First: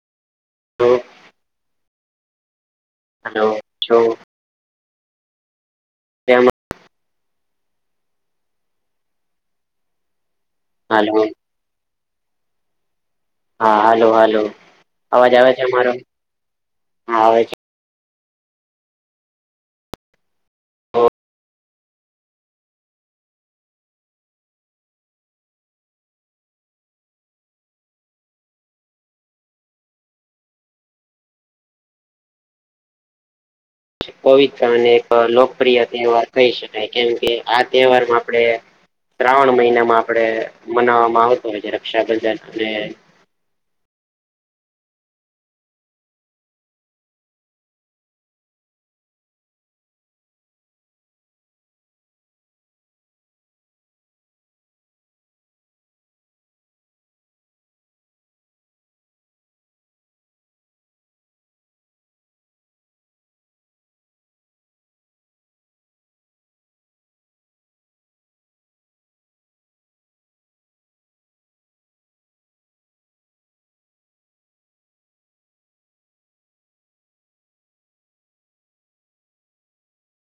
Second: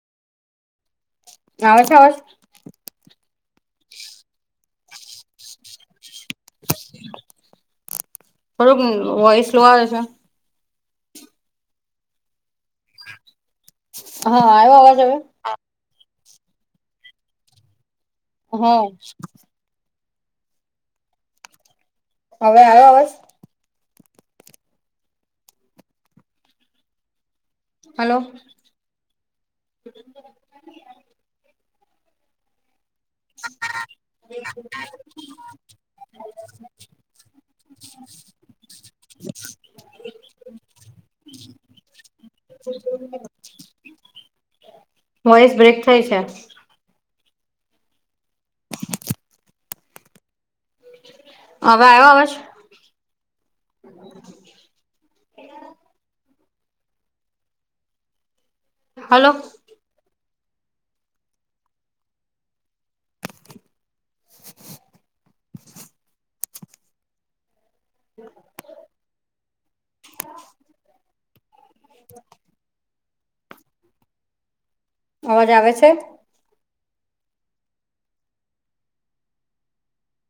[unintelligible] આવે છે અવાજ હલો લો એમાં થોડુંક વોઈસ લો આવે છે. [unintelligible] [unintelligible] હા હાલો હાલો હા આવ્યો હવે? અવાજ આવે છે અમારો હા આવે છે. હમ્મ. તો હવે આયો અવાજ હલો પવિત્ર અને એક લોકપ્રિય તહેવાર કહી શકાય કેમ કે આ તહેવારમાં આપણે શ્રાવણ મહિનામાં આપડે મનાવવામાં આવતો હોય છે રક્ષાબંધન અને વોઇસ બ્રેક થઈ છે. હવે [inaudible] હવે આયો અવાજ [inaudible] હલો અવાજ આવેે છે?